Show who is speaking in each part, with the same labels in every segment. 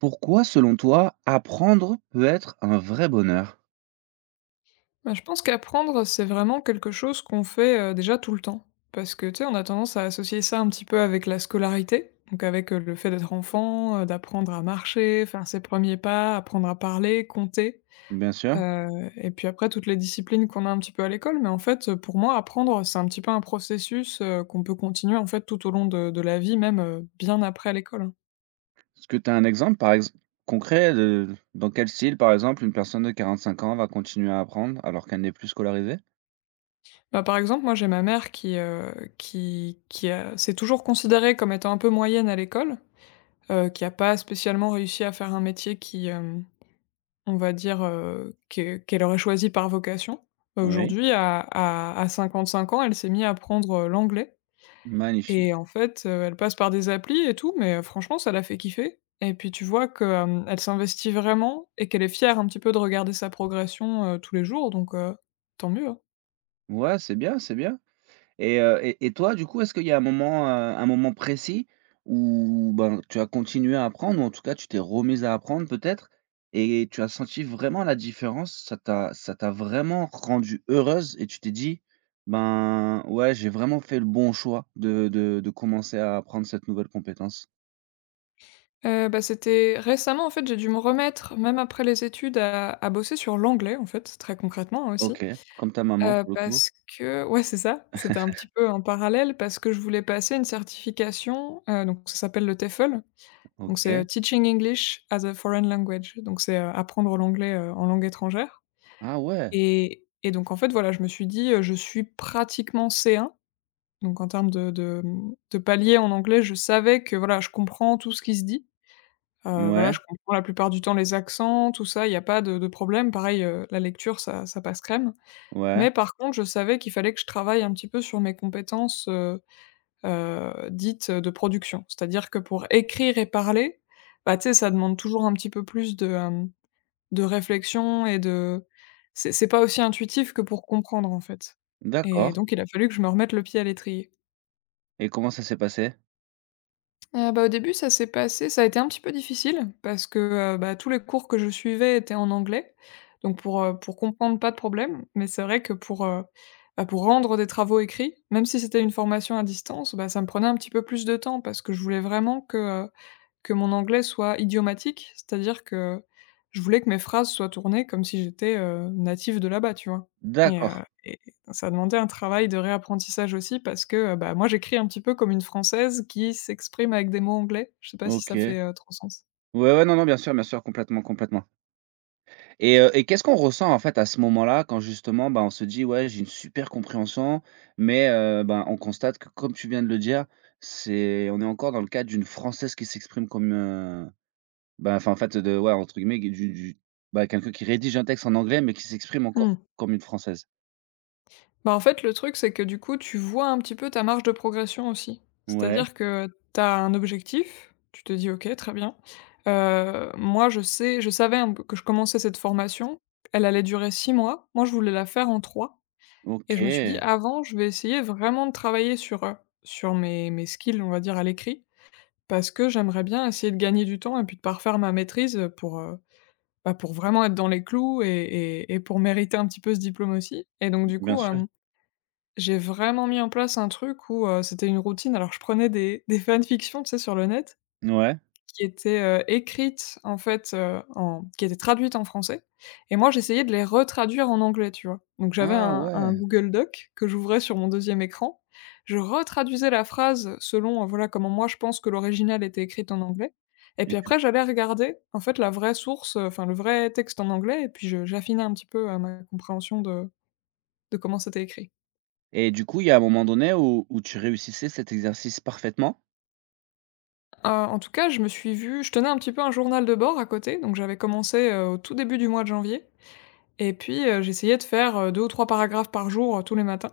Speaker 1: Pourquoi, selon toi, apprendre peut être un vrai bonheur?
Speaker 2: Bah, je pense qu'apprendre, c'est vraiment quelque chose qu'on fait, déjà tout le temps. Parce que, tu sais, on a tendance à associer ça un petit peu avec la scolarité, donc avec, le fait d'être enfant, d'apprendre à marcher, faire ses premiers pas, apprendre à parler, compter,
Speaker 1: Bien sûr.
Speaker 2: heu et puis après toutes les disciplines qu'on a un petit peu à l'école. Mais en fait, pour moi, apprendre, c'est un petit peu un processus, qu'on peut continuer, en fait, tout au long de la vie, même, bien après l'école, hein.
Speaker 1: Est-ce que tu as un exemple, par exem concret de dans quel style, par exemple, une personne de 45 ans va continuer à apprendre alors qu'elle n'est plus scolarisée?
Speaker 2: Bah, par exemple, moi, j'ai ma mère qui a s'est toujours considérée comme étant un peu moyenne à l'école, qui n'a pas spécialement réussi à faire un métier qui, on va dire, que qu'elle aurait choisi par vocation. Bah,
Speaker 1: Oui.
Speaker 2: aujourd'hui à 55 ans, elle s'est mise à apprendre, l'anglais,
Speaker 1: Magnifique.
Speaker 2: et en fait, elle passe par des applis et tout, mais franchement, ça la fait kiffer et puis tu vois qu'elle elle s'investit vraiment et qu'elle est fière un petit peu de regarder sa progression, tous les jours, donc tant mieux, hein.
Speaker 1: Ouais, c'est bien, c'est bien. Et toi, du coup, est-ce qu'il y a un moment précis où, ben, tu as continué à apprendre ou en tout cas tu t'es remise à apprendre peut-être et tu as senti vraiment la différence? Ça t'a vraiment rendue heureuse et tu t'es dit: «Ben, ouais, j'ai vraiment fait le bon choix de commencer à apprendre cette nouvelle compétence»?
Speaker 2: Bah, c'était récemment en fait, j'ai dû me remettre, même après les études, à bosser sur l'anglais, en fait, très concrètement, hein, aussi.
Speaker 1: OK, comme ta maman pour le coup.
Speaker 2: Parce que ouais, c'est ça, c'était un petit peu en parallèle parce que je voulais passer une certification, donc ça s'appelle le TEFL, donc c'est,
Speaker 1: OK.
Speaker 2: Teaching English as a Foreign Language, donc c'est, apprendre l'anglais, en langue étrangère,
Speaker 1: Ah ouais!
Speaker 2: et donc en fait, voilà, je me suis dit, je suis pratiquement C1, donc en termes de palier en anglais, je savais que, voilà, je comprends tout ce qui se dit,
Speaker 1: Ouais,
Speaker 2: voilà, je comprends la plupart du temps les accents, tout ça, il y a pas de problème. Pareil, la lecture, ça passe crème,
Speaker 1: ouais,
Speaker 2: mais par contre, je savais qu'il fallait que je travaille un petit peu sur mes compétences, dites, de production. C'est-à-dire que pour écrire et parler, bah, tu sais, ça demande toujours un petit peu plus de réflexion et de c'est pas aussi intuitif que pour comprendre, en fait, et
Speaker 1: d'accord.
Speaker 2: donc il a fallu que je me remette le pied à l'étrier.
Speaker 1: Et comment ça s'est passé?
Speaker 2: Bah, au début, ça s'est passé ça a été un petit peu difficile parce que, bah, tous les cours que je suivais étaient en anglais. Donc pour comprendre, pas de problème. Mais c'est vrai que pour rendre des travaux écrits, même si c'était une formation à distance, bah, ça me prenait un petit peu plus de temps parce que je voulais vraiment heu que mon anglais soit idiomatique, c'est-à-dire que je voulais que mes phrases soient tournées comme si j'étais, native de là-bas, tu vois? Et heu
Speaker 1: D'accord.
Speaker 2: et ça demandait un travail de réapprentissage aussi parce que, bah, moi, j'écris un petit peu comme une Française qui s'exprime avec des mots anglais. Je sais pas si ça
Speaker 1: OK.
Speaker 2: fait, trop sens.
Speaker 1: Ouais, ouais, non, non, bien sûr, complètement, complètement. Et qu'est-ce qu'on ressent, en fait, à ce moment-là quand justement, bah, on se dit: «Ouais, j'ai une super compréhension», mais ben, on constate que comme tu viens de le dire, c'est on est encore dans le cadre d'une française qui s'exprime comme, bah, enfin, en fait, de ouais, entre guillemets, du bah, quelqu'un qui rédige un texte en anglais mais qui s'exprime encore
Speaker 2: Mmh.
Speaker 1: comme une française?
Speaker 2: Bah, en fait, le truc, c'est que du coup, tu vois un petit peu ta marge de progression aussi.
Speaker 1: Ouais,
Speaker 2: C'est-à-dire que tu as un objectif, tu te dis: «OK, très bien». Moi, je savais un peu que je commençais cette formation, elle allait durer 6 mois. Moi, je voulais la faire en trois, et je me suis dit:
Speaker 1: OK,
Speaker 2: «Avant, je vais essayer vraiment de travailler sur mes skills, on va dire, à l'écrit, parce que j'aimerais bien essayer de gagner du temps et puis de parfaire ma maîtrise, pour vraiment être dans les clous et pour mériter un petit peu ce diplôme aussi», et donc du
Speaker 1: bien
Speaker 2: coup,
Speaker 1: sûr.
Speaker 2: hem j'ai vraiment mis en place un truc où, c'était une routine. Alors je prenais des fanfictions, tu sais, sur le net,
Speaker 1: Ouais.
Speaker 2: qui étaient, écrites en fait, en qui étaient traduites en français, et moi j'essayais de les retraduire en anglais, tu vois? Donc j'avais
Speaker 1: Ah
Speaker 2: un
Speaker 1: ouais
Speaker 2: un Google Doc que j'ouvrais sur mon deuxième écran, je retraduisais la phrase selon, voilà comment moi je pense que l'original était écrite en anglais, et
Speaker 1: et
Speaker 2: puis
Speaker 1: du
Speaker 2: après j'allais regarder en fait la vraie source, enfin le vrai texte en anglais, et puis je j'affinais un petit peu, ma compréhension de comment c'était écrit.
Speaker 1: et du coup, il y a un moment donné où où tu réussissais cet exercice parfaitement?
Speaker 2: En tout cas, je me suis vue je tenais un petit peu un journal de bord à côté, donc j'avais commencé, au tout début du mois de janvier, et puis, j'essayais de faire, deux ou 3 paragraphes par jour, tous les matins,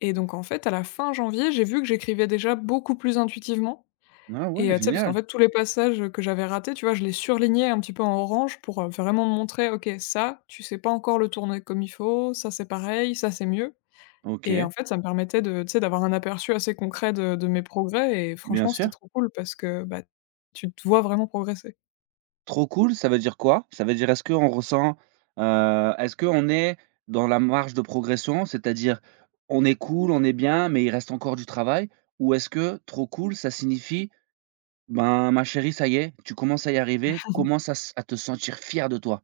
Speaker 2: et donc en fait, à la fin janvier, j'ai vu que j'écrivais déjà beaucoup plus intuitivement,
Speaker 1: Ah ouais,
Speaker 2: tu sais, parce qu'en
Speaker 1: génial.
Speaker 2: fait, tous les passages que j'avais ratés, tu vois, je les surlignais un petit peu en orange pour, vraiment me montrer: «OK, ça, tu sais pas encore le tourner comme il faut, ça, c'est pareil, ça, c'est mieux». Et
Speaker 1: OK,
Speaker 2: en fait, ça me permettait de tu sais, d'avoir un aperçu assez concret de mes progrès, et
Speaker 1: bien
Speaker 2: franchement,
Speaker 1: sûr.
Speaker 2: c'était trop cool parce que, bah, tu te vois vraiment progresser.
Speaker 1: Trop cool, ça veut dire quoi? Ça veut dire est-ce qu'on ressent, est-ce qu'on est dans la marge de progression? C'est-à-dire, on est cool, on est bien, mais il reste encore du travail? Ou est-ce que trop cool, ça signifie: «Ben, ma chérie, ça y est, tu commences à y arriver, commence à te sentir fier de toi»?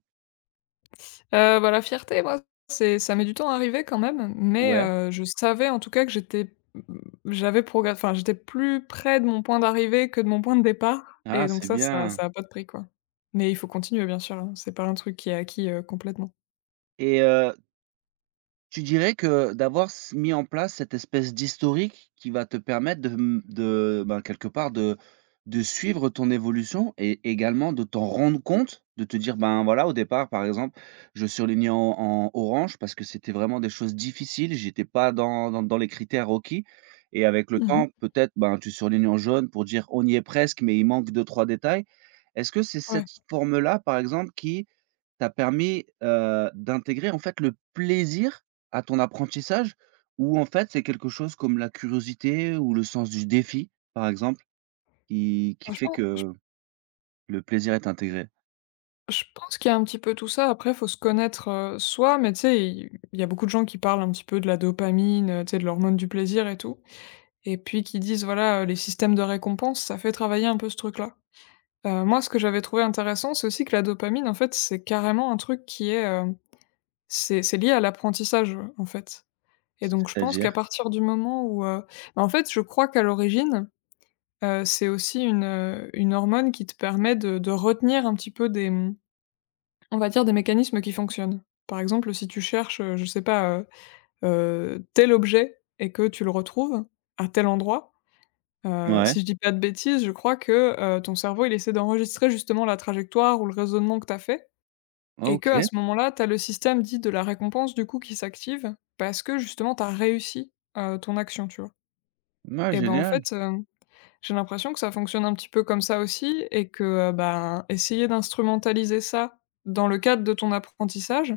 Speaker 2: Bah, la fierté, moi, c'est ça met du temps à arriver quand même, mais
Speaker 1: Ouais.
Speaker 2: je savais en tout cas que j'avais progr enfin, j'étais plus près de mon point d'arrivée que de mon point de départ,
Speaker 1: Ah,
Speaker 2: et donc
Speaker 1: c'est
Speaker 2: ça, ça
Speaker 1: bien.
Speaker 2: ça a pas de prix, quoi. Mais il faut continuer bien sûr, hein, c'est pas un truc qui est acquis, complètement.
Speaker 1: et heu Tu dirais que d'avoir s mis en place cette espèce d'historique qui va te permettre de, mmh, de, ben, quelque part de suivre ton évolution et également de t'en rendre compte, de te dire: «Ben, voilà, au départ, par exemple, je surlignais en orange parce que c'était vraiment des choses difficiles, j'étais pas dans dans les critères requis» et avec le
Speaker 2: Mmh.
Speaker 1: temps, peut-être, ben, tu surlignes en jaune pour dire: «On y est presque, mais il manque deux trois détails». Est-ce que c'est
Speaker 2: Ouais,
Speaker 1: cette forme-là, par exemple, qui t'a permis, d'intégrer, en fait, le plaisir à ton apprentissage? Ou en fait, c'est quelque chose comme la curiosité ou le sens du défi, par exemple, qui fait
Speaker 2: franchement,
Speaker 1: que le plaisir est intégré?
Speaker 2: je pense qu'il y a un petit peu tout ça. Après, il faut se connaître, soi, mais tu sais, il y a beaucoup de gens qui parlent un petit peu de la dopamine, tu sais, de l'hormone du plaisir et tout, et puis qui disent, voilà, les systèmes de récompense, ça fait travailler un peu ce truc-là. Moi, ce que j'avais trouvé intéressant, c'est aussi que la dopamine, en fait, c'est carrément un truc qui est, hem, c'est lié à l'apprentissage, en fait, et donc je pense qu'à
Speaker 1: C'est-à-dire?
Speaker 2: partir du moment où, bah, en fait, je crois qu'à l'origine, c'est aussi une hormone qui te permet de retenir un petit peu des, on va dire, des mécanismes qui fonctionnent. Par exemple, si tu cherches, je sais pas, tel objet et que tu le retrouves à tel endroit,
Speaker 1: Ouais,
Speaker 2: si je dis pas de bêtises, je crois que, ton cerveau, il essaie d'enregistrer justement la trajectoire ou le raisonnement que tu as fait, et que à
Speaker 1: OK.
Speaker 2: ce moment-là, tu as le système dit de la récompense du coup qui s'active parce que justement tu as réussi, ton action, tu vois?
Speaker 1: Ouais,
Speaker 2: Et ben, en
Speaker 1: génial.
Speaker 2: fait, j'ai l'impression que ça fonctionne un petit peu comme ça aussi, et que, ben, essayer d'instrumentaliser ça dans le cadre de ton apprentissage,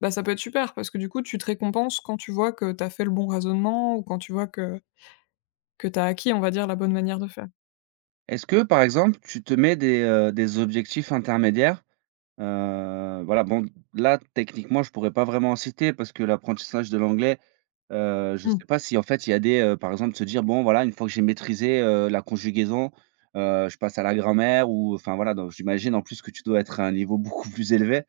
Speaker 2: bah, ça peut être super parce que du coup, tu te récompenses quand tu vois que tu as fait le bon raisonnement ou quand tu vois que tu as acquis, on va dire, la bonne manière de faire.
Speaker 1: Est-ce que, par exemple, tu te mets des objectifs intermédiaires? Voilà, bon, là, techniquement, je pourrais pas vraiment en citer parce que l'apprentissage de l'anglais, je
Speaker 2: Mmh.
Speaker 1: sais pas si, en fait, il y a des, par exemple, se dire: «Bon, voilà, une fois que j'ai maîtrisé, la conjugaison, je passe à la grammaire» ou enfin, voilà, donc j'imagine, en plus, que tu dois être à un niveau beaucoup plus élevé.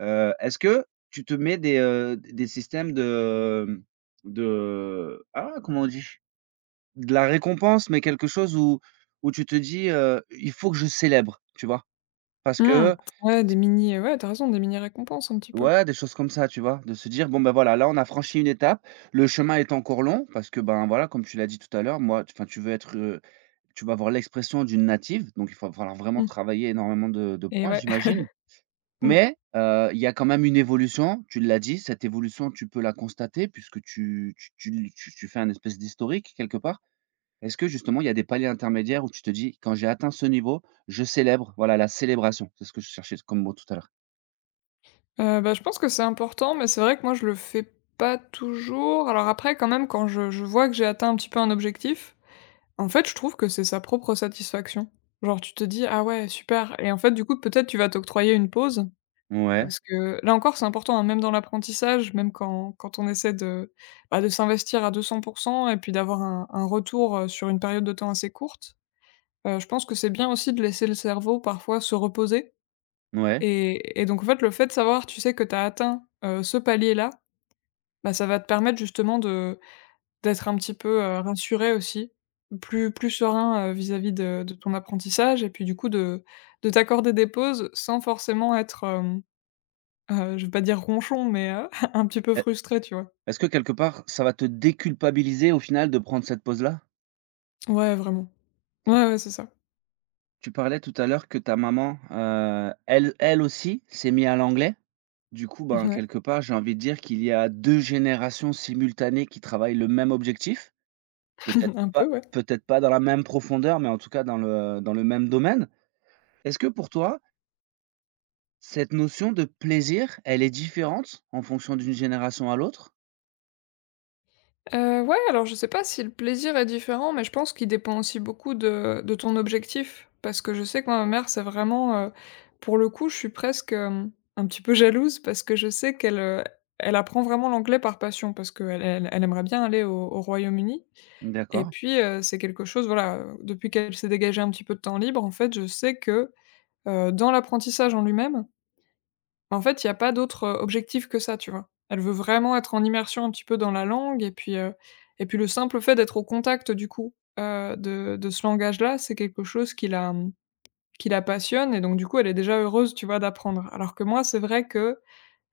Speaker 1: Est-ce que tu te mets des systèmes de ah, comment on dit? De la récompense, mais quelque chose où où tu te dis, «Il faut que je célèbre», tu vois? Parce
Speaker 2: Mmh.
Speaker 1: que
Speaker 2: Ouais, des mini, ouais, t'as raison, des mini récompenses un petit peu.
Speaker 1: ouais, des choses comme ça, tu vois? De se dire: «Bon, ben voilà, là, on a franchi une étape, le chemin est encore long» parce que, ben, voilà, comme tu l'as dit tout à l'heure, moi, enfin, tu veux être, tu vas avoir l'expression d'une native, donc il va falloir vraiment
Speaker 2: Mmh
Speaker 1: travailler énormément de
Speaker 2: et
Speaker 1: points,
Speaker 2: ouais.
Speaker 1: j'imagine.
Speaker 2: Mmh.
Speaker 1: Mais, il y a quand même une évolution, tu l'as dit, cette évolution, tu peux la constater puisque tu fais un espèce d'historique quelque part. Est-ce que justement, il y a des paliers intermédiaires où tu te dis: «Quand j'ai atteint ce niveau, je célèbre». Voilà, la célébration, c'est ce que je cherchais comme mot tout à l'heure.
Speaker 2: Bah, je pense que c'est important, mais c'est vrai que moi je le fais pas toujours. Alors après quand même quand je vois que j'ai atteint un petit peu un objectif, en fait je trouve que c'est sa propre satisfaction. Genre tu te dis: «Ah ouais super», et en fait du coup peut-être tu vas t'octroyer une pause
Speaker 1: Ouais,
Speaker 2: parce que là encore c'est important, hein, même dans l'apprentissage, même quand on essaie de s'investir à 200, et puis d'avoir un retour, sur une période de temps assez courte, je pense que c'est bien aussi de laisser le cerveau parfois se reposer,
Speaker 1: ouais.
Speaker 2: et donc en fait, le fait de savoir, tu sais, que tu as atteint, ce palier-là, bah, ça va te permettre justement de d'être un petit peu, rassuré aussi, plus serein, vis-à-vis de ton apprentissage, et puis du coup de t'accorder des pauses sans forcément être, je vais pas dire ronchon, mais, un petit peu frustré, tu vois?
Speaker 1: Est-ce que quelque part, ça va te déculpabiliser au final de prendre cette pause-là?
Speaker 2: Ouais, vraiment. Ouais, ouais, c'est ça.
Speaker 1: Tu parlais tout à l'heure que ta maman, elle aussi s'est mise à l'anglais. Du coup, ben,
Speaker 2: Ouais,
Speaker 1: quelque part, j'ai envie de dire qu'il y a 2 générations simultanées qui travaillent le même objectif.
Speaker 2: un peu, ouais.
Speaker 1: Peut-être pas dans la même profondeur, mais en tout cas dans le même domaine. Est-ce que pour toi, cette notion de plaisir, elle est différente en fonction d'une génération à l'autre?
Speaker 2: Ouais, alors je sais pas si le plaisir est différent, mais je pense qu'il dépend aussi beaucoup de ton objectif. Parce que je sais que moi, ma mère, c'est vraiment, pour le coup, je suis presque, un petit peu jalouse parce que je sais qu'elle elle apprend vraiment l'anglais par passion parce qu'elle elle elle aimerait bien aller au Royaume-Uni et
Speaker 1: D'accord,
Speaker 2: puis, c'est quelque chose, voilà, depuis qu'elle s'est dégagée un petit peu de temps libre, en fait, je sais que, dans l'apprentissage en lui-même, en fait, il y a pas d'autre, objectif que ça, tu vois? Elle veut vraiment être en immersion un petit peu dans la langue et puis le simple fait d'être au contact du coup, de ce langage-là, c'est quelque chose qui la, qui la passionne et donc du coup, elle est déjà heureuse, tu vois, d'apprendre. Alors que moi, c'est vrai que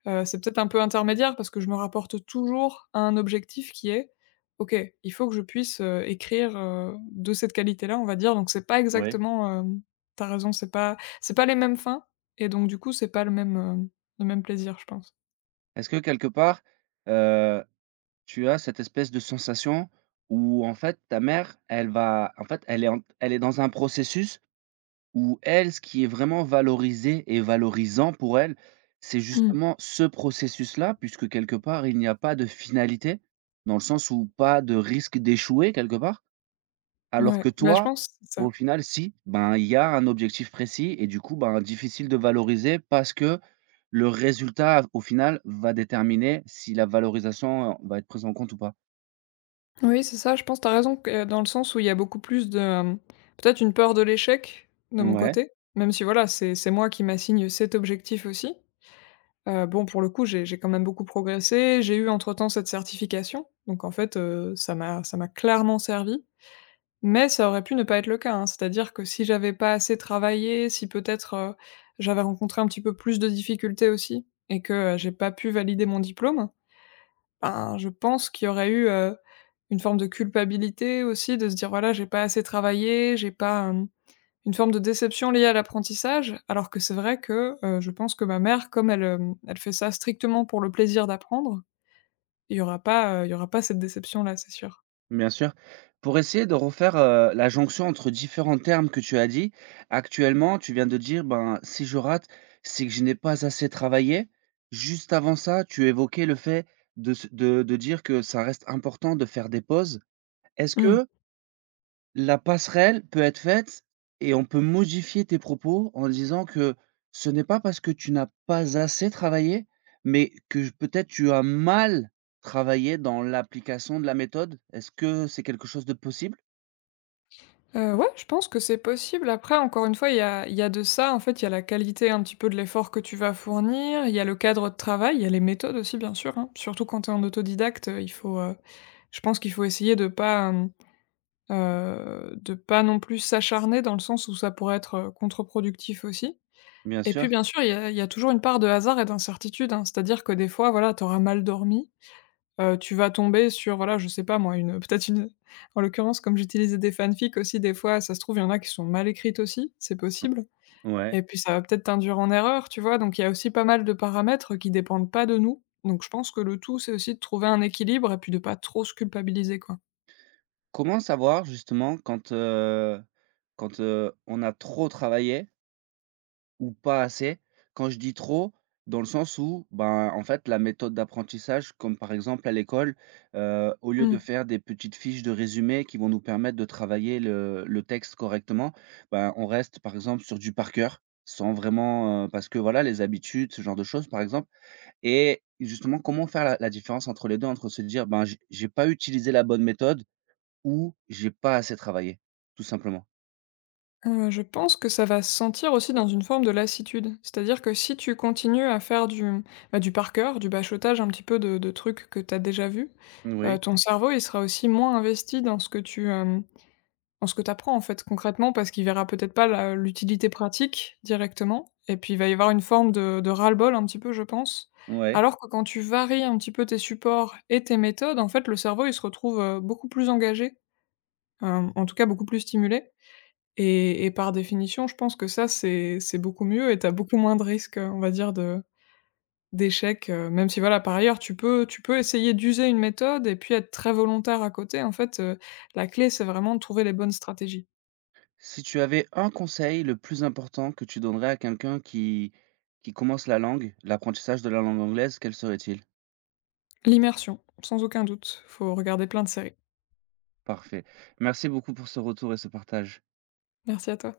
Speaker 2: C'est peut-être un peu intermédiaire parce que je me rapporte toujours à un objectif qui est: «OK, il faut que je puisse, écrire, de cette qualité-là», on va dire, donc c'est pas
Speaker 1: oui.
Speaker 2: exactement, hem tu raison, c'est pas les mêmes fins et donc du coup, c'est pas le même, le même plaisir, je pense.
Speaker 1: Est-ce que quelque part, heu tu as cette espèce de sensation où, en fait, ta mère, elle va en fait, elle est en elle est dans un processus où elle, ce qui est vraiment valorisé et valorisant pour elle, c'est
Speaker 2: Mmh.
Speaker 1: justement ce processus-là, puisque quelque part, il n'y a pas de finalité, dans le sens où pas de risque d'échouer quelque part. Alors que
Speaker 2: Ouais, bah, je
Speaker 1: toi,
Speaker 2: pense que c'est
Speaker 1: au
Speaker 2: ça.
Speaker 1: final, si, ben, il y a un objectif précis et du coup, ben, difficile de valoriser parce que le résultat, au final, va déterminer si la valorisation, va être prise en compte ou pas.
Speaker 2: Oui, c'est ça, je pense tu as raison que dans le sens où il y a beaucoup plus de, peut-être une peur de l'échec de mon
Speaker 1: Ouais,
Speaker 2: côté, même si voilà, c'est moi qui m'assigne cet objectif aussi. Bon pour le coup, j'ai quand même beaucoup progressé, j'ai eu entre-temps cette certification, donc en fait, ça m'a clairement servi, mais ça aurait pu ne pas être le cas, hein. C'est-à-dire que si j'avais pas assez travaillé, si peut-être, j'avais rencontré un petit peu plus de difficultés aussi et que, j'ai pas pu valider mon diplôme, ben, je pense qu'il y aurait eu, une forme de culpabilité aussi de se dire: «Voilà, j'ai pas assez travaillé, j'ai pas, une forme de déception liée à l'apprentissage, alors que c'est vrai que, je pense que ma mère, comme elle, elle fait ça strictement pour le plaisir d'apprendre, il y aura pas, il y aura pas cette déception-là, c'est sûr.
Speaker 1: bien sûr. Pour essayer de refaire, la jonction entre différents termes que tu as dit, actuellement, tu viens de dire: «Ben, si je rate, c'est que je n'ai pas assez travaillé». Juste avant ça, tu évoquais le fait de se de dire que ça reste important de faire des pauses. Est-ce
Speaker 2: Mmh.
Speaker 1: que la passerelle peut être faite et on peut modifier tes propos en disant que ce n'est pas parce que tu n'as pas assez travaillé, mais que peut-être tu as mal travaillé dans l'application de la méthode. Est-ce que c'est quelque chose de possible?
Speaker 2: Ouais, je pense que c'est possible. Après, encore une fois, il y a de ça, en fait, il y a la qualité un petit peu de l'effort que tu vas fournir, il y a le cadre de travail, il y a les méthodes aussi, bien sûr, hein. Surtout quand tu es en autodidacte, il faut, je pense qu'il faut essayer de pas, de pas non plus s'acharner dans le sens où ça pourrait être, contre-productif aussi.
Speaker 1: Bien
Speaker 2: Et
Speaker 1: sûr,
Speaker 2: puis, bien sûr, il y a toujours une part de hasard et d'incertitude, hein. C'est-à-dire que des fois, voilà, tu auras mal dormi, tu vas tomber sur, voilà, je sais pas moi, une peut-être une en l'occurrence, comme j'utilisais des fanfics aussi, des fois, ça se trouve, il y en a qui sont mal écrites aussi, c'est possible.
Speaker 1: ouais.
Speaker 2: Et puis, ça va peut-être t'induire en erreur, tu vois? Donc, il y a aussi pas mal de paramètres qui dépendent pas de nous. Donc, je pense que le tout, c'est aussi de trouver un équilibre et puis de pas trop se culpabiliser, quoi.
Speaker 1: Comment savoir justement quand, quand, on a trop travaillé? Ou pas assez. Quand je dis trop, dans le sens où, ben, en fait, la méthode d'apprentissage, comme par exemple à l'école, au lieu de faire des petites fiches de résumés qui vont nous permettre de travailler le texte correctement, ben, on reste par exemple sur du par cœur, sans vraiment, parce que voilà les habitudes, ce genre de choses par exemple et justement comment faire la différence entre les 2 entre se dire: «Ben, j'ai pas utilisé la bonne méthode» ou «J'ai pas assez travaillé», tout simplement.
Speaker 2: Je pense que ça va se sentir aussi dans une forme de lassitude. C'est-à-dire que si tu continues à faire du, bah, du par cœur, du bachotage un petit peu de trucs que tu as déjà vus,
Speaker 1: Oui,
Speaker 2: ton cerveau, il sera aussi moins investi dans ce que tu, dans ce que tu apprends, en fait, concrètement, parce qu'il verra peut-être pas la l'utilité pratique directement et puis il va y avoir une forme de ras-le-bol un petit peu, je pense.
Speaker 1: ouais.
Speaker 2: Alors que quand tu varies un petit peu tes supports et tes méthodes, en fait, le cerveau, il se retrouve, beaucoup plus engagé, en tout cas beaucoup plus stimulé et par définition, je pense que ça, c'est beaucoup mieux et tu as beaucoup moins de risques, on va dire de d'échecs, même si voilà, par ailleurs, tu peux essayer d'user une méthode et puis être très volontaire à côté. En fait, la clé, c'est vraiment de trouver les bonnes stratégies.
Speaker 1: Si tu avais un conseil le plus important que tu donnerais à quelqu'un qui commence la langue, l'apprentissage de la langue anglaise, quel serait-il?
Speaker 2: L'immersion, sans aucun doute, faut regarder plein de séries.
Speaker 1: Parfait. Merci beaucoup pour ce retour et ce partage.
Speaker 2: Merci à toi.